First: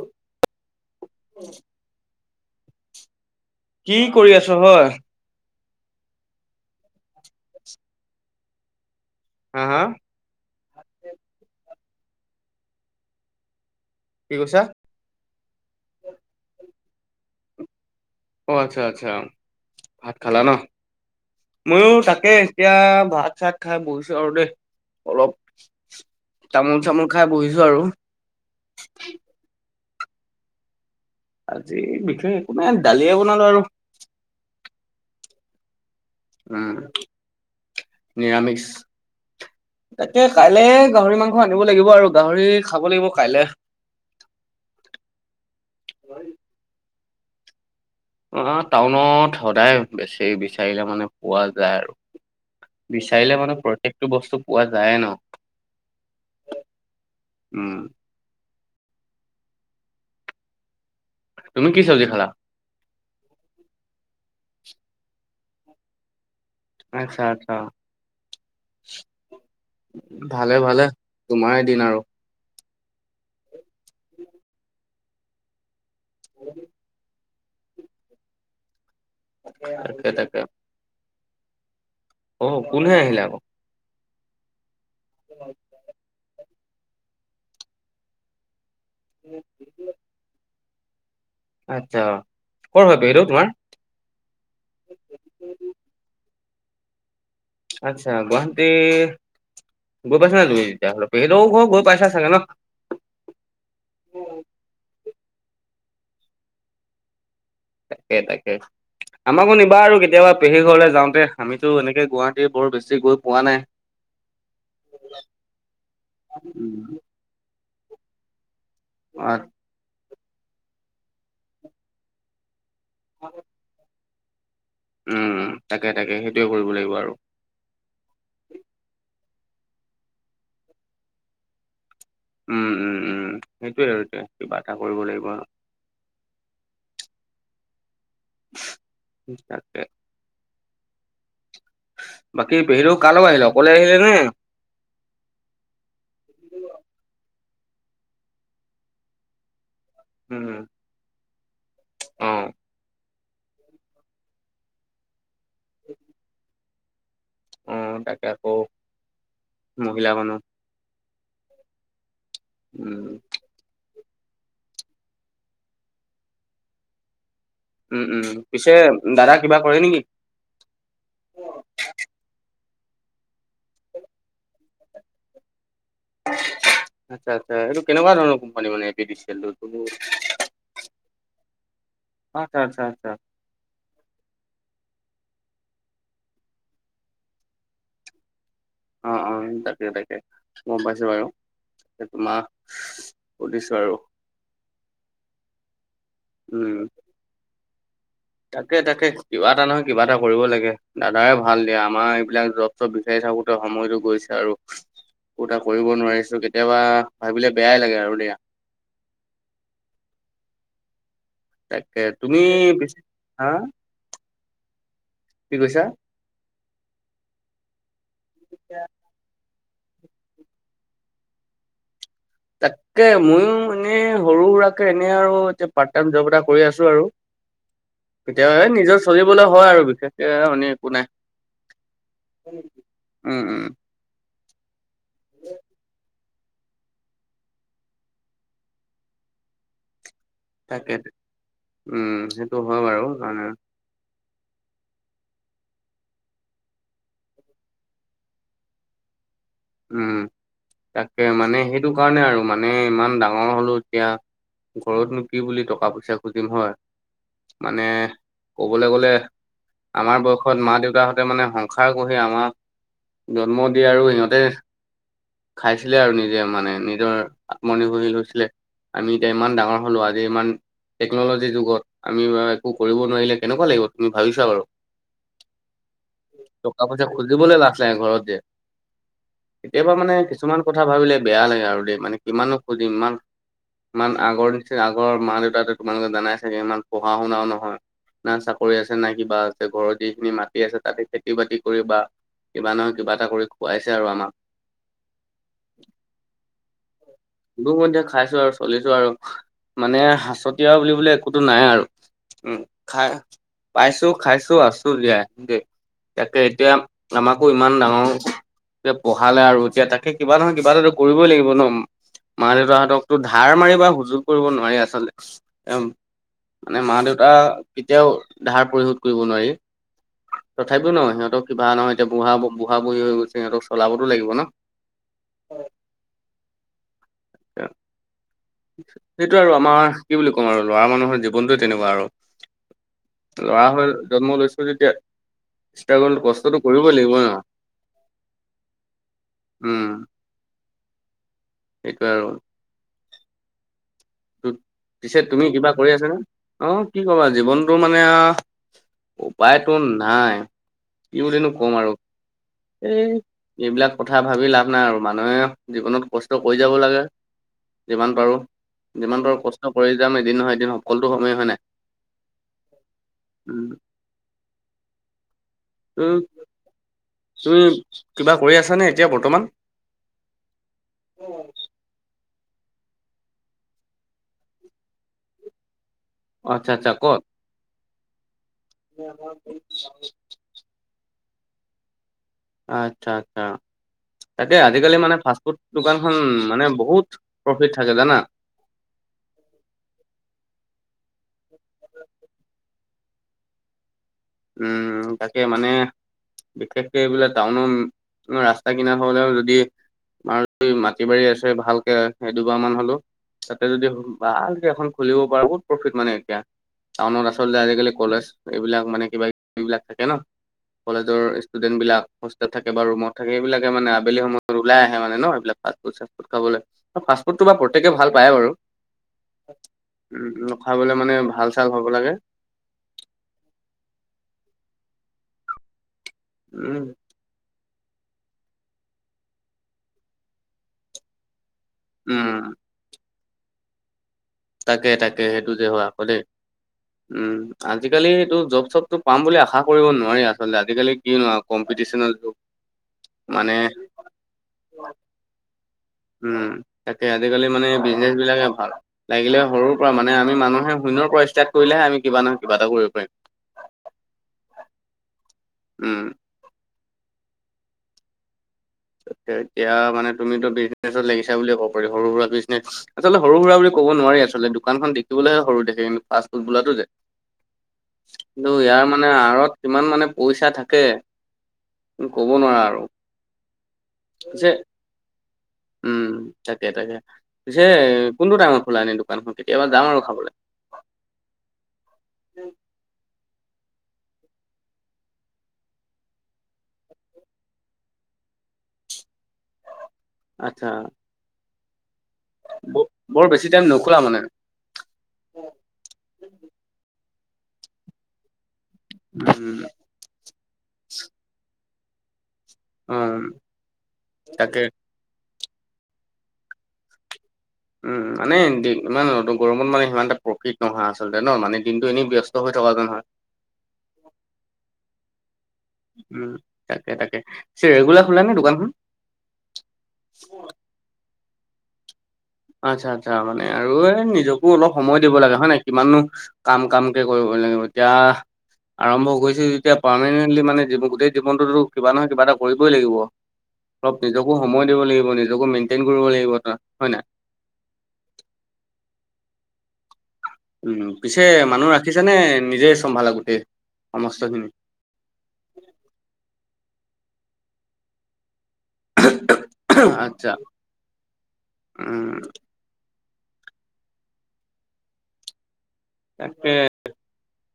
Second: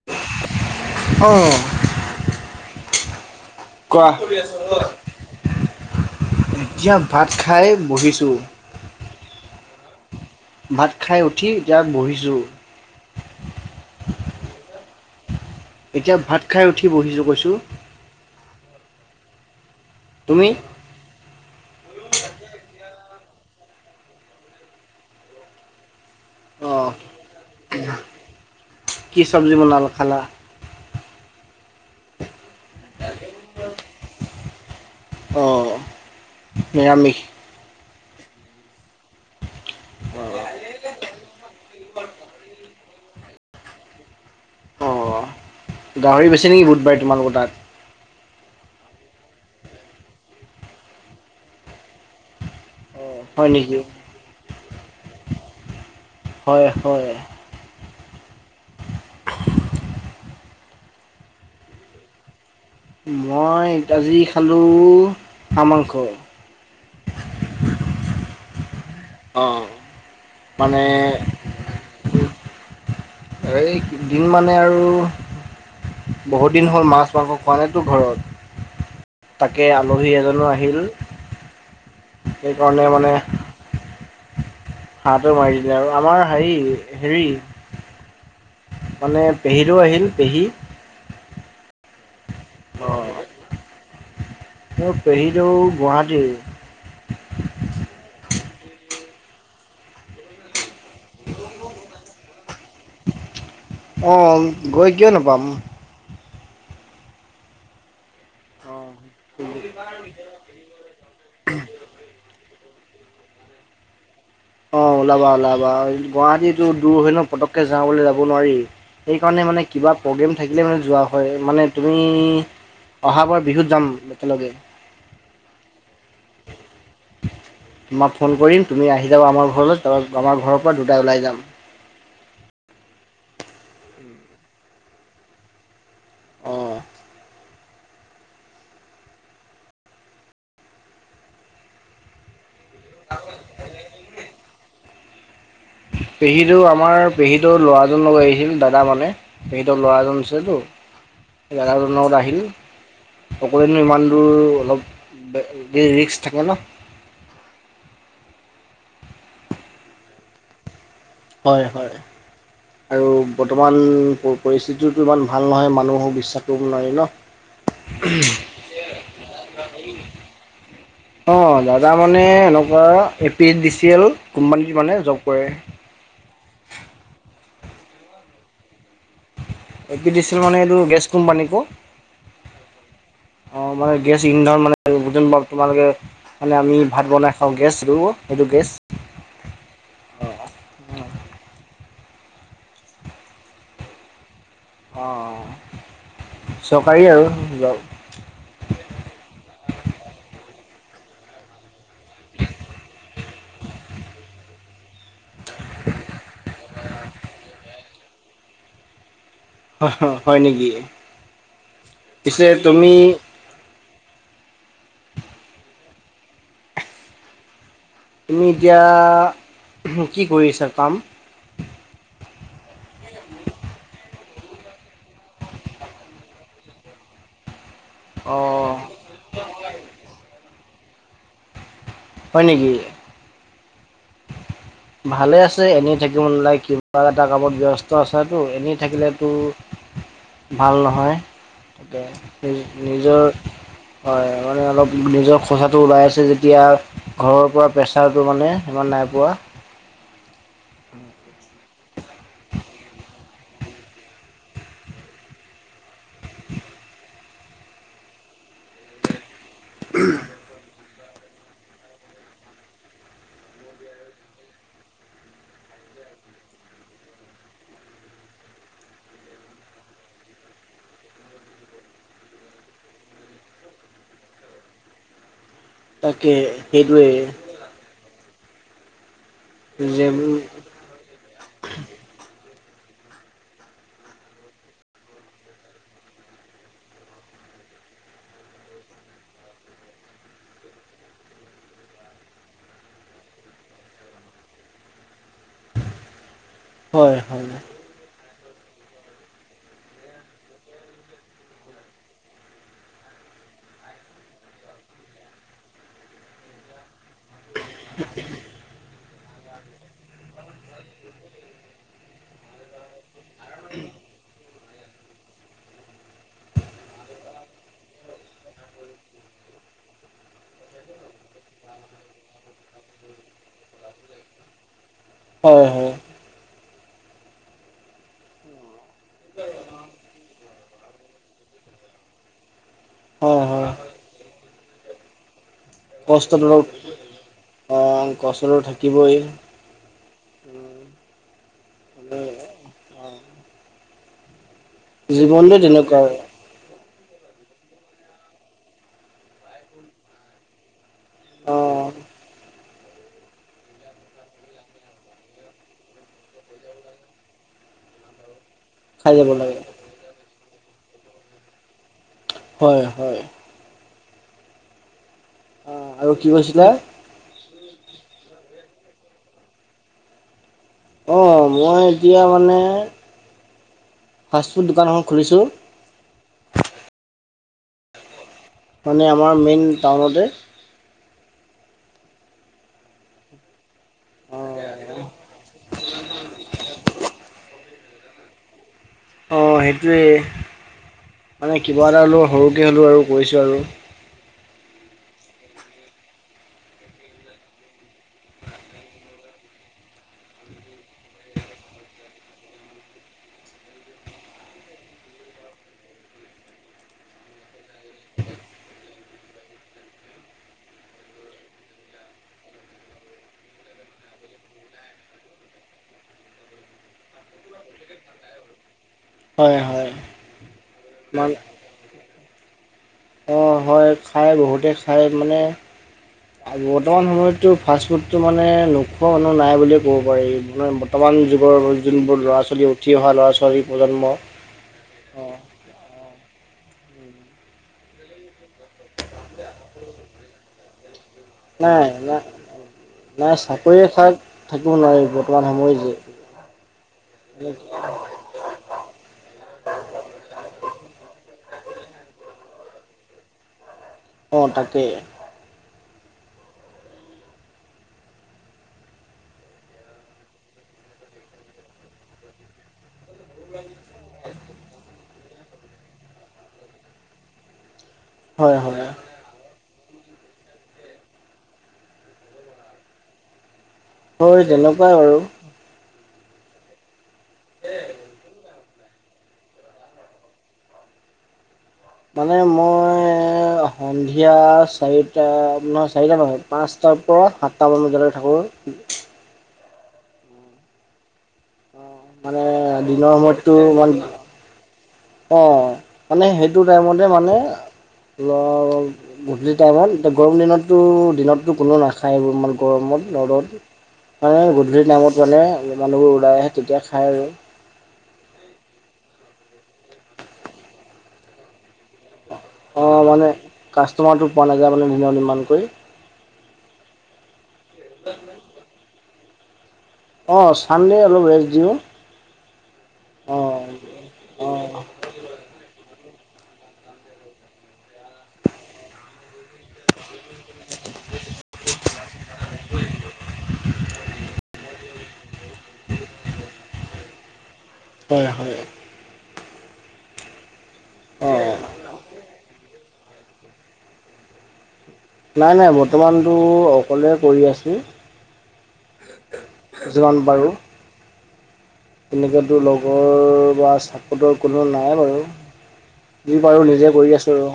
অ' কোৱা কি কৰি আছ হয় এতিয়া ভাত খাই বহিছো হা হা ভাত খাই উঠি জাষ্ট এতিয়া বহিছোঁ কি কৈছা এতিয়া ভাত খাই উঠি বহিছোঁ কৈছোঁ অ আচ্ছা আচ্ছা ভাত খালা তুমি? ন ময়ো তাকে এতিয়া ভাত চাত খাই বহিছো আৰু দেই অলপ তামোল অ', চামোল খাই বহিছো আৰু চব্জী বনালো খালা আজি বিশেষ একো নাই দালিয়ে বনালো আৰু অঁ উম নিৰামিষ তাকে কাইলে গাহৰি মাংস আনিব লাগিব আৰু গাহৰি খাব লাগিব কাইলে অঁ গাহৰি বেছি নেকি বুধবাৰে তোমালোকৰ তাত অ টাউনত সদায় বেছি বিচাৰিলে মানে পোৱা যায় আৰু অ', বিচাৰিলে হয় মানে নেকি? প্ৰত্যেকটো বস্তু পোৱা যায় ন হয় হয় উম [unintelligible] তুমি কি [unintelligible] খালা মই আজি খালোঁ হাঁহ মাংস। আচ্ছা-আচ্ছা। অ', মানে ভালে-ভালে তোমাৰ দিন আৰু এই দিন মানে আৰু বহুত দিন হ'ল মাছ-মাংস খোৱা নাইতো ঘৰত। তাকে আলহী এজনো আহিল। অ', সেইকাৰণে কোনহে মানে আহিলে আকৌ? হাঁহটো মাৰি দিলে আৰু আমাৰ হেৰি- হেৰি মানে পেহীদৌ আহিল পেহী। আচ্ছা কৰ হয় পেহিদৌ তোমাৰ? মোৰ পেহিদৌ গুৱাহাটীৰ। আচ্ছা গুৱাহাটী গৈ পাইছা নাই তুমি তেতিয়াাহ'লে পেহিদৌ ঘ গৈ পাইছা চাগে ন? অ', গৈ কিয় নাপাম? তাকে-তাকে আমাকো নিবা আৰু কেতিয়াবা পেহীৰ ঘৰলে যাওঁতে আমিতো এনেকে গুৱাহাটী বৰ বেছি গৈ পোৱা নাই। অ', ওলাবা-ওলাবা গুৱাহাটীটো দূৰ হয় ন পতককে যাওঁ বুলি যাব নোৱাৰি। অ সেইকাৰণে মানে কিবা প্ৰগ্ৰেম থাকিলে মানে যোৱা হয় মানে তুমি অহাবাৰ বিহুত যাম একেলগে। উম তাকে-তাকে সেইটোয়ে কৰিব লাগিব আৰু। তোমাক ফোন কৰিম তুমি আহি যাবা আমাৰ ঘৰলৈ তাৰ পৰা আমাৰ ঘৰৰ পৰা দুটাই ওলাই যাম। উম উম উম সেইটোয়ে আৰু এতিয়া কিবা এটা কৰিব লাগিব আৰু। অ'। তাকে বাকী পেহিদৌ কাৰ লগত আহিলে অকলে আহিলে নে? পেহিদৌ আমাৰ পেহিদৌ ৰ ল'ৰাজনৰ লগত আহিছিল দাদা মানে। পেহিদৌৰ ল'ৰাজন উম আছিলেতো দাদাজনৰ লগত অ আহিল। অকলেনো ইমান দূৰ অলপ বে ৰিক্স থাকে ন। অ', তাকে আকৌ মহিলা মানুহ। হয় -হয়, উম আৰু বৰ্তমান প পৰিস্থিতিতো ইমান ভাল নহয় মানুহো বিশ্বাস কৰিব নোৱাৰি ন উম- উম, পিছে দাদা কিবা কৰে নে কি? অ', দাদা মানে এনেকুৱা A P D C L কোম্পানীত মানে জব কৰে। আচ্ছা-আচ্ছা, এইটো কেনেকুৱাধৰণৰ কোম্পানী মানে A P D C L টো? এ পি ডিছি এল মানে এইটো গেছ কোম্পানী আকৌ। আচ্ছা আচ্ছা আচ্ছা অ', মানে গেছ ইন্ধন মানে [unintelligible] তোমালোকে মানে আমি ভাত বনাই খাওঁ গেছ আৰু সেইটো গেছ। অ', অ', তাকে -তাকে, গম পাইছো বাৰু। সেইটো তোমাৰ সুধিছো আৰু। অ', অ', চৰকাৰী আৰু যব তাকে-তাকে, কিবা এটা নহয় কিবা এটা কৰিব লাগে দাদাই ভাল দিয়া আমাৰ এইবিলাক জব চব বিচাৰি থাকোতে সময়তো গৈছে আৰু। একো এটা কৰিব নোৱাৰিছো কেতিয়াবা ভাবিলে বেয়াই লাগে আৰু দিয়া। অহ, হয় নেকি? তাকে তুমি পিচ হা কি কৈছা? তুমি এতিয়া কি কৰি আছা কাম? তাকে মইও এনেই সৰু সুৰাকে এনেই আৰু এতিয়া পাৰ্ট টাইম জব এটা কৰি আছো আৰু। অ কেতিয়া এই নিজৰ চলিবলৈ হয় আৰু বিশেষকে আৰু অনি একো নাই। হয় নেকি? উম উম। ভালে আছে, এনেই থা থাকিব নালাগে কিবা এটা কামত ব্যস্ত আছেতো এনেই থাকিলেতো ভাল তাকে নহয়, তাকে উম সেইটো হয় বাৰু নিজৰ মানে হয়, মানে অলপ নিজৰ খৰচাটো ওলাই আছে যেতিয়া ঘৰৰ পৰা প্ৰেছাৰটো মানে সিমান নাই পোৱা। উম তাকে, মানে সেইটো কাৰণে আৰু মানে ইমান ডাঙৰ হলো এতিয়া। ঘৰতনো কি বুলি টকা পইচা খুজিম হয়, মানে কবলৈ গলে আমাৰ বয়সত মাঁ, দেউতাহঁতে সিঁহতে মানে সংসাৰ গঢ়ি আমাক জন্ম দিয়ে আৰু সিহঁতে খাইছিলে আৰু নিজে মানে নিজৰ আত্মনিৰ্ভৰশীল হৈছিলে। আমি এতিয়া ইমান ডাঙৰ হলো আজি ইমান টেকন'লজিৰ যুগত আমি বা একো কৰিব নোৱাৰিলে কেনেকুৱা লাগিব তুমি ভাবি চোৱা বাৰু। তাকে টকা পইচা সেইটোৱে খুজিবলে লাজ লাগে ঘৰত যে। কেতিয়াবা যে মানে কিছুমান কথা ভাবিলে বেয়া লাগে আৰু দেই, মানে কিমানো খুজিম ইমান ইমান আগৰ নিচিনা আগৰ মাঁ, দেউতাহঁতে তোমালোকে জানাই চাগে ইমান পঢ়া শুনাও নহয়। না চাকৰি আছে না কিবা আছে ঘৰত যিখিনি মাটি আছে তাতে খেতি বাতি কৰি বা কিবা নহয় কিবা এটা কৰি খুৱাইছে আৰু আমাক। হয়। কোনোমধ্যে খাইছো আৰু চলিছো আৰু মানে সাঁচতীয়া বুলিবলে একোতো নাই আৰু। উম, খাই পাইছো খাইছো আছোঁ জীয়াই, তাকে এতিয়া আমাকো ইমান ডাঙৰ লৈকে পঢ়ালে আৰু এতিয়া তাকে কিবা নহয় কিবা এটা কৰিবই লাগিব ন, মাঁ দেউতাহঁতক তোৰ ধাৰ মাৰি বা সুজুগ কৰিব নোৱাৰি আচলতে। মানে মাঁ দেউতাৰ কেতিয়াও ধাৰ পৰিশোধ কৰিব নোৱাৰি। তথাপিও ন সিহঁতক কিবা নহয় এতিয়া বুঢ়া বঢ়ী হৈ গৈছে সিহঁতক চলাবতো লাগিব ন। হয় হয়। [inaudible] সেইটো আৰু আমাৰ কি বুলি ক'ম আৰু ল'ৰা মানুহৰ জীৱনটোয়ে তেনেকুৱা আৰু। হয় ল'ৰা হয় হৈ জন্ম লৈছো যেতিয়া ষ্ট্ৰাগুল কষ্টটো কৰিবই লাগিব ন। অ', কষ্টটো থাকিবই। উম, সেইটোৱেই আৰু। পিছে তুমি জীৱনটো কিবা কৰি তেনেকুৱা আছা নে? অঁ কি ক'বা জীৱনটো মানে আৰু উপায়টো নাই কি বুলিনো অ কম আৰু এ এইবিলাক কথা ভাবি লাভ নাই আৰু মানুহে জীৱনত কষ্ট কৰি যাব লাগে। যিমান পাৰোঁ খাই যিমান যাব পাৰোঁ লাগে কষ্ট কৰি যাম এদিন নহয় এদিন সফলতো হমেই, হয় নাই? হয় হয়। উম। উম, তু আৰু কি কৈছিলা? তুমি কিবা কৰি আছা নে এতিয়া বৰ্তমান? অহ মই এতিয়া মানে ফাষ্টফুড দোকান এখন খুলিছোঁ আচ্ছা-আচ্ছা কত। মানে আমাৰ মেইন টাউনতে। আচ্ছা আচ্ছা অ' তাকে আজিকালি মানে ফাষ্টফুড দোকানখন মানে বহুত প্ৰফিট থাকে জানা। অহ সেইটোৱেই মানে কিবা এটা হ'লেও সৰুকৈ হ'লেও আৰু কৰিছোঁ আৰু। উম তাকে মানে। বিশেষকে এইবিলাক টাউনৰ ৰাস্তা কিনাৰ হলেও যদি আৰু কি মাটি বাৰী আছে ভালকে এদোবাৰ মান হলেও। তাতে যদি ভালকে এখন খুলিব পাৰ বহুত প্ৰফিট মানে এতিয়া টাউনত আচলতে আজিকালি কলেজ এইবিলাক মানে কিবা কিবি বিলাক থাকে ন' কলেজৰ ইস্তটেণ্ট বিলাক হোষ্টেল থাকে বা ৰুমত থাকে সেইবিলাকে মানে আবেলি সময়ত ওলাই আহে মানে ন' সেবিলাক। ফাষ্টফুড চাফুড খাবলে ফাষ্টফুডটো বা প্ৰত্যেকে ভাল পায়ে বাৰু। হয় হয় উম অলপ খাবলে মানে ভাল চাল হ'ব লাগে অহ হয় খায় বহুতে খায় মানে উম বৰ্তমান সময়তো ফাষ্টফুডটো মানে নোখোৱা মানুহ নাই বুলিয়ে ক'ব পাৰি। নহয় বৰ্তমান যুগৰ যোনবোৰ ল'ৰা উম ছোৱালী, উঠি অহা ল'ৰা ছোৱালীৰ প্ৰজন্ম তাকে তাকে অ' সেইটো যে হয় আকৌ দেই। উম আজিকালিটো জৰ্ব চ'বতটো পাম বুলি আশা কৰিব নোৱাৰি আচলতে। আজিকালি কি নোৱা। নাই নাই নাই চাকৰি আশাত থাকিব নোৱাৰি বৰ্তমান সময় যে। উম তাকে আজিকালি মানে বিজনেছ বিলাকে ভাল। লাগিলে সৰুৰ পৰা মানে আমি মানুহে শূন্যৰ পৰা ষ্টাৰ্ট কৰিলেহে আমি কিবা নহয় কিবা এটা কৰিব পাৰিম। হয়। অহ' তাকেই উম ‌এতিয়া এতিয়া মানে তুমিতো বিজনেছত লাগিছা বুলিয়ে কব পাৰি। সৰু সুৰা বিজনেছ। আচলতে সৰু সুৰা বুলি ক'ব নোৱাৰি। আচলতে দোকানখন দেখিবলৈহে সৰু দেখে কিন্তু ফাষ্টফুড বোলাটো যে কিন্তু হয়, হয়, ইয়াৰ মানে আঁৰত কিমান মানে পইচা থাকে। উম ক'ব নোৱাৰা আৰু হয়। পিছে তেনেকুৱাই আৰু উম তাকে তাকে। পিছে এ কোনটো টাইমত খোলা এনেই দোকানখন? কেতিয়াবা যাম আৰু খাবলে। মানে মই ই ই সন্ধিয়া চাৰিটা ন' চাৰিলৈকে পাঁচটাৰ পৰা সাতামান বজালৈকে থাকোঁ। আচ্ছা। ' মানে ব- দিনৰ বৰ বেছি সময়তো টাইম ইমান। নোখোলা মানে অহ' মানে সেইটো টাইমতে মানে ল। গধূলি উম, টাইমত এতিয়া গৰম দিনতটো দিনতো কোনো নাখায়। ঠাইবোৰ ইমান গৰমত অ' ৰ'দত মানে তাকে গধূলি টাইমত। জনে মানুহবোৰ ওলাই আহে। তেতিয়া খায় আৰু। উম মানে দি ইমান ৰ'দ গৰমত মানে সিমান এটা প্ৰফিট নহয় আচলতে ন'। মানে দিনটো এনেই ব্যস্ত। হৈ থকা যেন অহ হয়। মানে কাষ্টমাৰটো পোৱা নাযায় মানে দিনত ইমান কৰি। উম তাকে তাকে। পিছে ৰেগুলাৰ খোলা নে দোকানখন? অহ চানডে অলপ ৰেষ্ট দিওঁ আচ্ছা আচ্ছা মানে অ', আৰু এই নিজকো অলপ অ', সময় দিব লাগে হয় নাই। কিমাননো। কাম কাম কে কৰিব লাগিব এতিয়া। আৰম্ভ কৰিছে যেতিয়া পাৰ্মমানেণ্টলি মানে যিটো গোটেই জীৱনটোতো কিবা নহয় কিবা এটা কৰিবই লাগিব। অলপ নিজকো সময় দিব লাগিব, নিজকো মেইনটেইন কৰিব লাগিব চা। হয় নাই? হয় হয়। উম, পিছে অ'। মানুহ ৰাখিছে নে নিজে চম্ভালে গোটেই সমস্ত খিনি? নাই নাই বৰ্তমানটো অকলে কৰি আছোঁ। যিমান আচ্ছা। পাৰোঁ। উম, তেনেকেতো লগৰ বা চাপতৰ কোনো নাই বাৰু। যি তাকে পাৰো নিজে কৰি আছো আৰু।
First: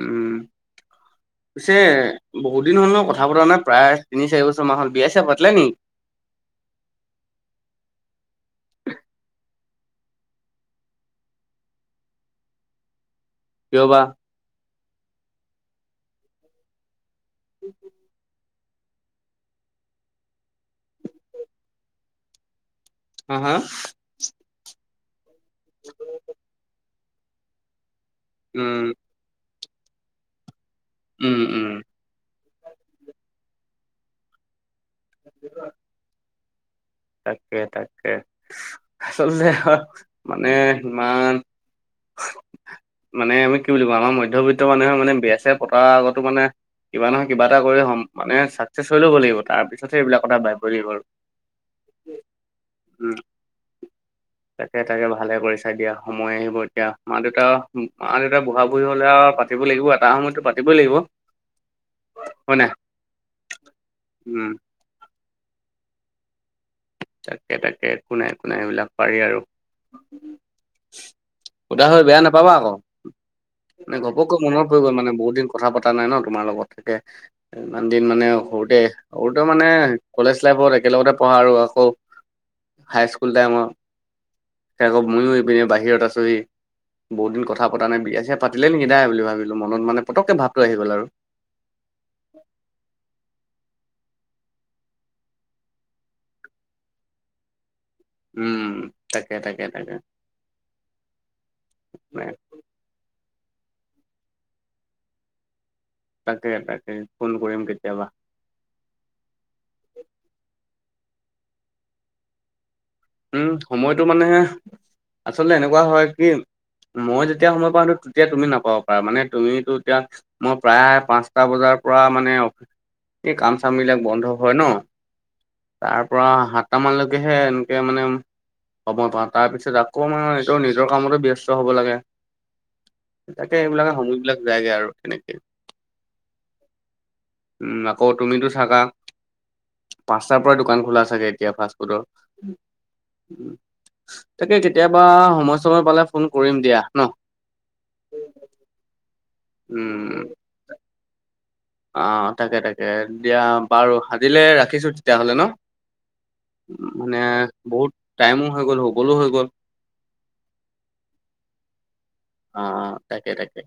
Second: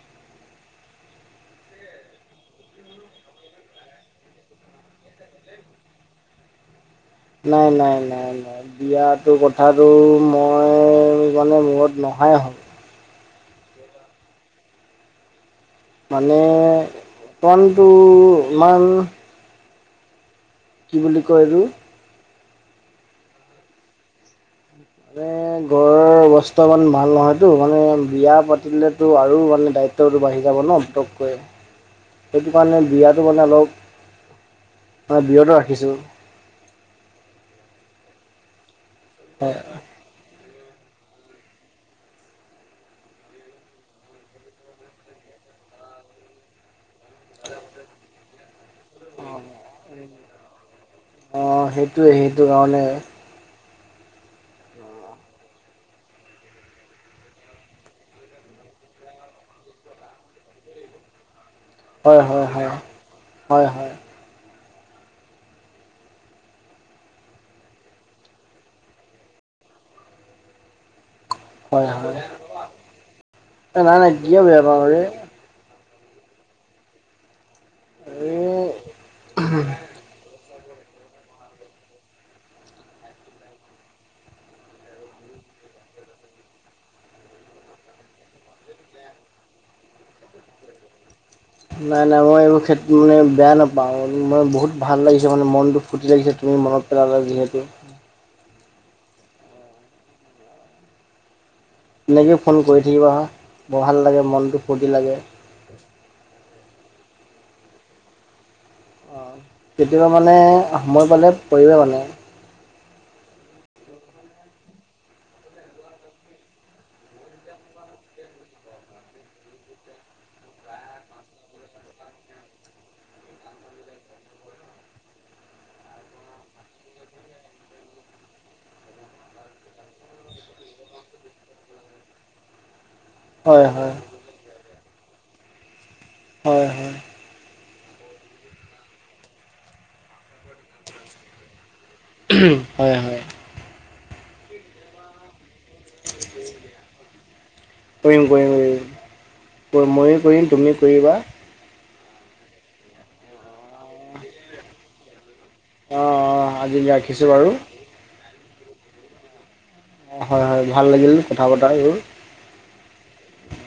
উম। পিছে বহুত দিন হ'ল ন' কথা পতৰা নাই প্ৰায় তিনি চাৰি বছৰ মান হল। বিয়া চিয়া পাতিলা নেকি? নাই নাই নাই। বিয়াটো কথাটো মই মানে মূৰত নহায় হ'ল। কিয় বা? মানে প্লানটো ইমান - কি বুলি কয় এইটো? হা হা? মানে ঘৰৰ অৱস্থা ইমান ভাল নহয়তো। মানে বিয়া উম পাতিলেতো আৰু মানে দায়িত্ব - দায়িত্ব টো বাঢ়ি যাব ন পটক কৈ। উম উম সেইটো কাৰণে বিয়াটো মানে অলপ মানে বিৰত ৰাখিছোঁ। তাকে তাকে, আচলতে হয় - মানে সিমান - মানে আমি কি বুলি কওঁ আমাৰ মধ্যবিত্ত মানুহে মানে বিয়া চিয়া পতাৰ আগতো মানে - কিবা নহয় কিবা এটা কৰি হ'ম মানে চাকচেক্স হৈ ল'ব লাগিব তাৰ পিছতহে এইবিলাক কথা ভাবিব লাগিব আৰু। অঁ সেইটোৱে সেইটো কাৰণে - [inaudible] তাকে তাকে ভালে কৰি চাই দিয়া সময় আহিব এতিয়া। মা দেউতা, মা দেউতা বঢ়া বুঢ়ী হলে আও পাতি- পাতিব লাগিব। এটা সময়ততো পাতিবই লাগিব। হয় হয় হয়। হয় হয়। হুম। তাকে তাকে, একো নাই একো নাই এইবিলাক পাৰি আৰু। সুধা হৈ বেয়া নাপাবা আকৌ এ মানে নাই নাই ঘপককৈ কিয় বেয়া মনত পৰি পাওঁ গ'ল ৰে মানে বহুত দিন - কথা পতা নাই ন তোমাৰ লগত। তাকে ইমান দিন মানে এ সৰুতে, সৰুতে মানে - কলেজ লাইফত একেলগতে পঢ়া আৰু আকৌ হাইস্কুল টাইমত - তাকে আকৌ মইয়ো এইপিনে বাহিৰত আছোহি। বহুত দিন কথা পা নাই বিয়া চিয় পাতিলে নেকি দাই বুলি ভাবিলো মনত মানে পতকে ভাৱটো আহি গল আৰু। নাই নাই মই এইবোৰ ক্ষেতত মানে বেয়া নাপাওঁ মানে বহুত ভাল লাগিছে মানে মনটো ফূৰ্তি লাগিছে তুমি মনত - পেলালা যিহেতু। উম, তাকে তাকে তাকে। নাই এনেকেই ফোন কৰি থাকিবা। বৰ ভাল লাগে মনটো ফূৰ্তি লাগে। তাকে তাকে ফোন কৰিম কেতিয়াবা। অঁ কেতিয়াবা মানে সময় পালে কৰিবা মানে। উম সময়টো মানে, আচলতে এনেকুৱা হয় কি - মই যেতিয়া সময় পাওঁ তেতিয়া তুমি নাপাব পাৰা, মানে তুমিতো এতিয়া - মই প্ৰায় পাঁচটা বজাৰ পৰা মানে, অফি - এই কাম চাম বিলাক বন্ধ হয় ন, তাৰ পৰা সাতটা মানলৈকে হে - এয়া মানে সময় পাওঁ তাৰপিছত আকৌ মানে মই নিজৰ কামতো ব্যস্ত হ'ব লাগে। তাকে হয় এইবিলাকে হয় সময় বিলাক যায়গে আৰু সনেকেই। হয় হয়। উম আকৌ তুমিতো চাগা পাঁচটাৰ পৰাই দোকান খোলা চাগে এতিয়া ফাষ্টফুডৰ? [unintelligible] হয় হয়। তাকে কেতিয়াবা সময় সময় পালে ফোন কৰিম দিয়া ন? কৰিম কৰিম কৰিম ময়ো উম কৰিম তুমিও কৰিবা। অ তাকে তাকে দিয়া বাৰু আজিলে ৰাখিছো তেতিয়াহলে ন? অঁ অঁ আজি মানে ৰাখিছোঁ বাৰু বহুত টাইমো হৈ গ'ল শুবলো হৈ গ'ল। অ হয় হয় ভাল লাগিল কথা পতা আৰু। অ অ তাকে তাকে।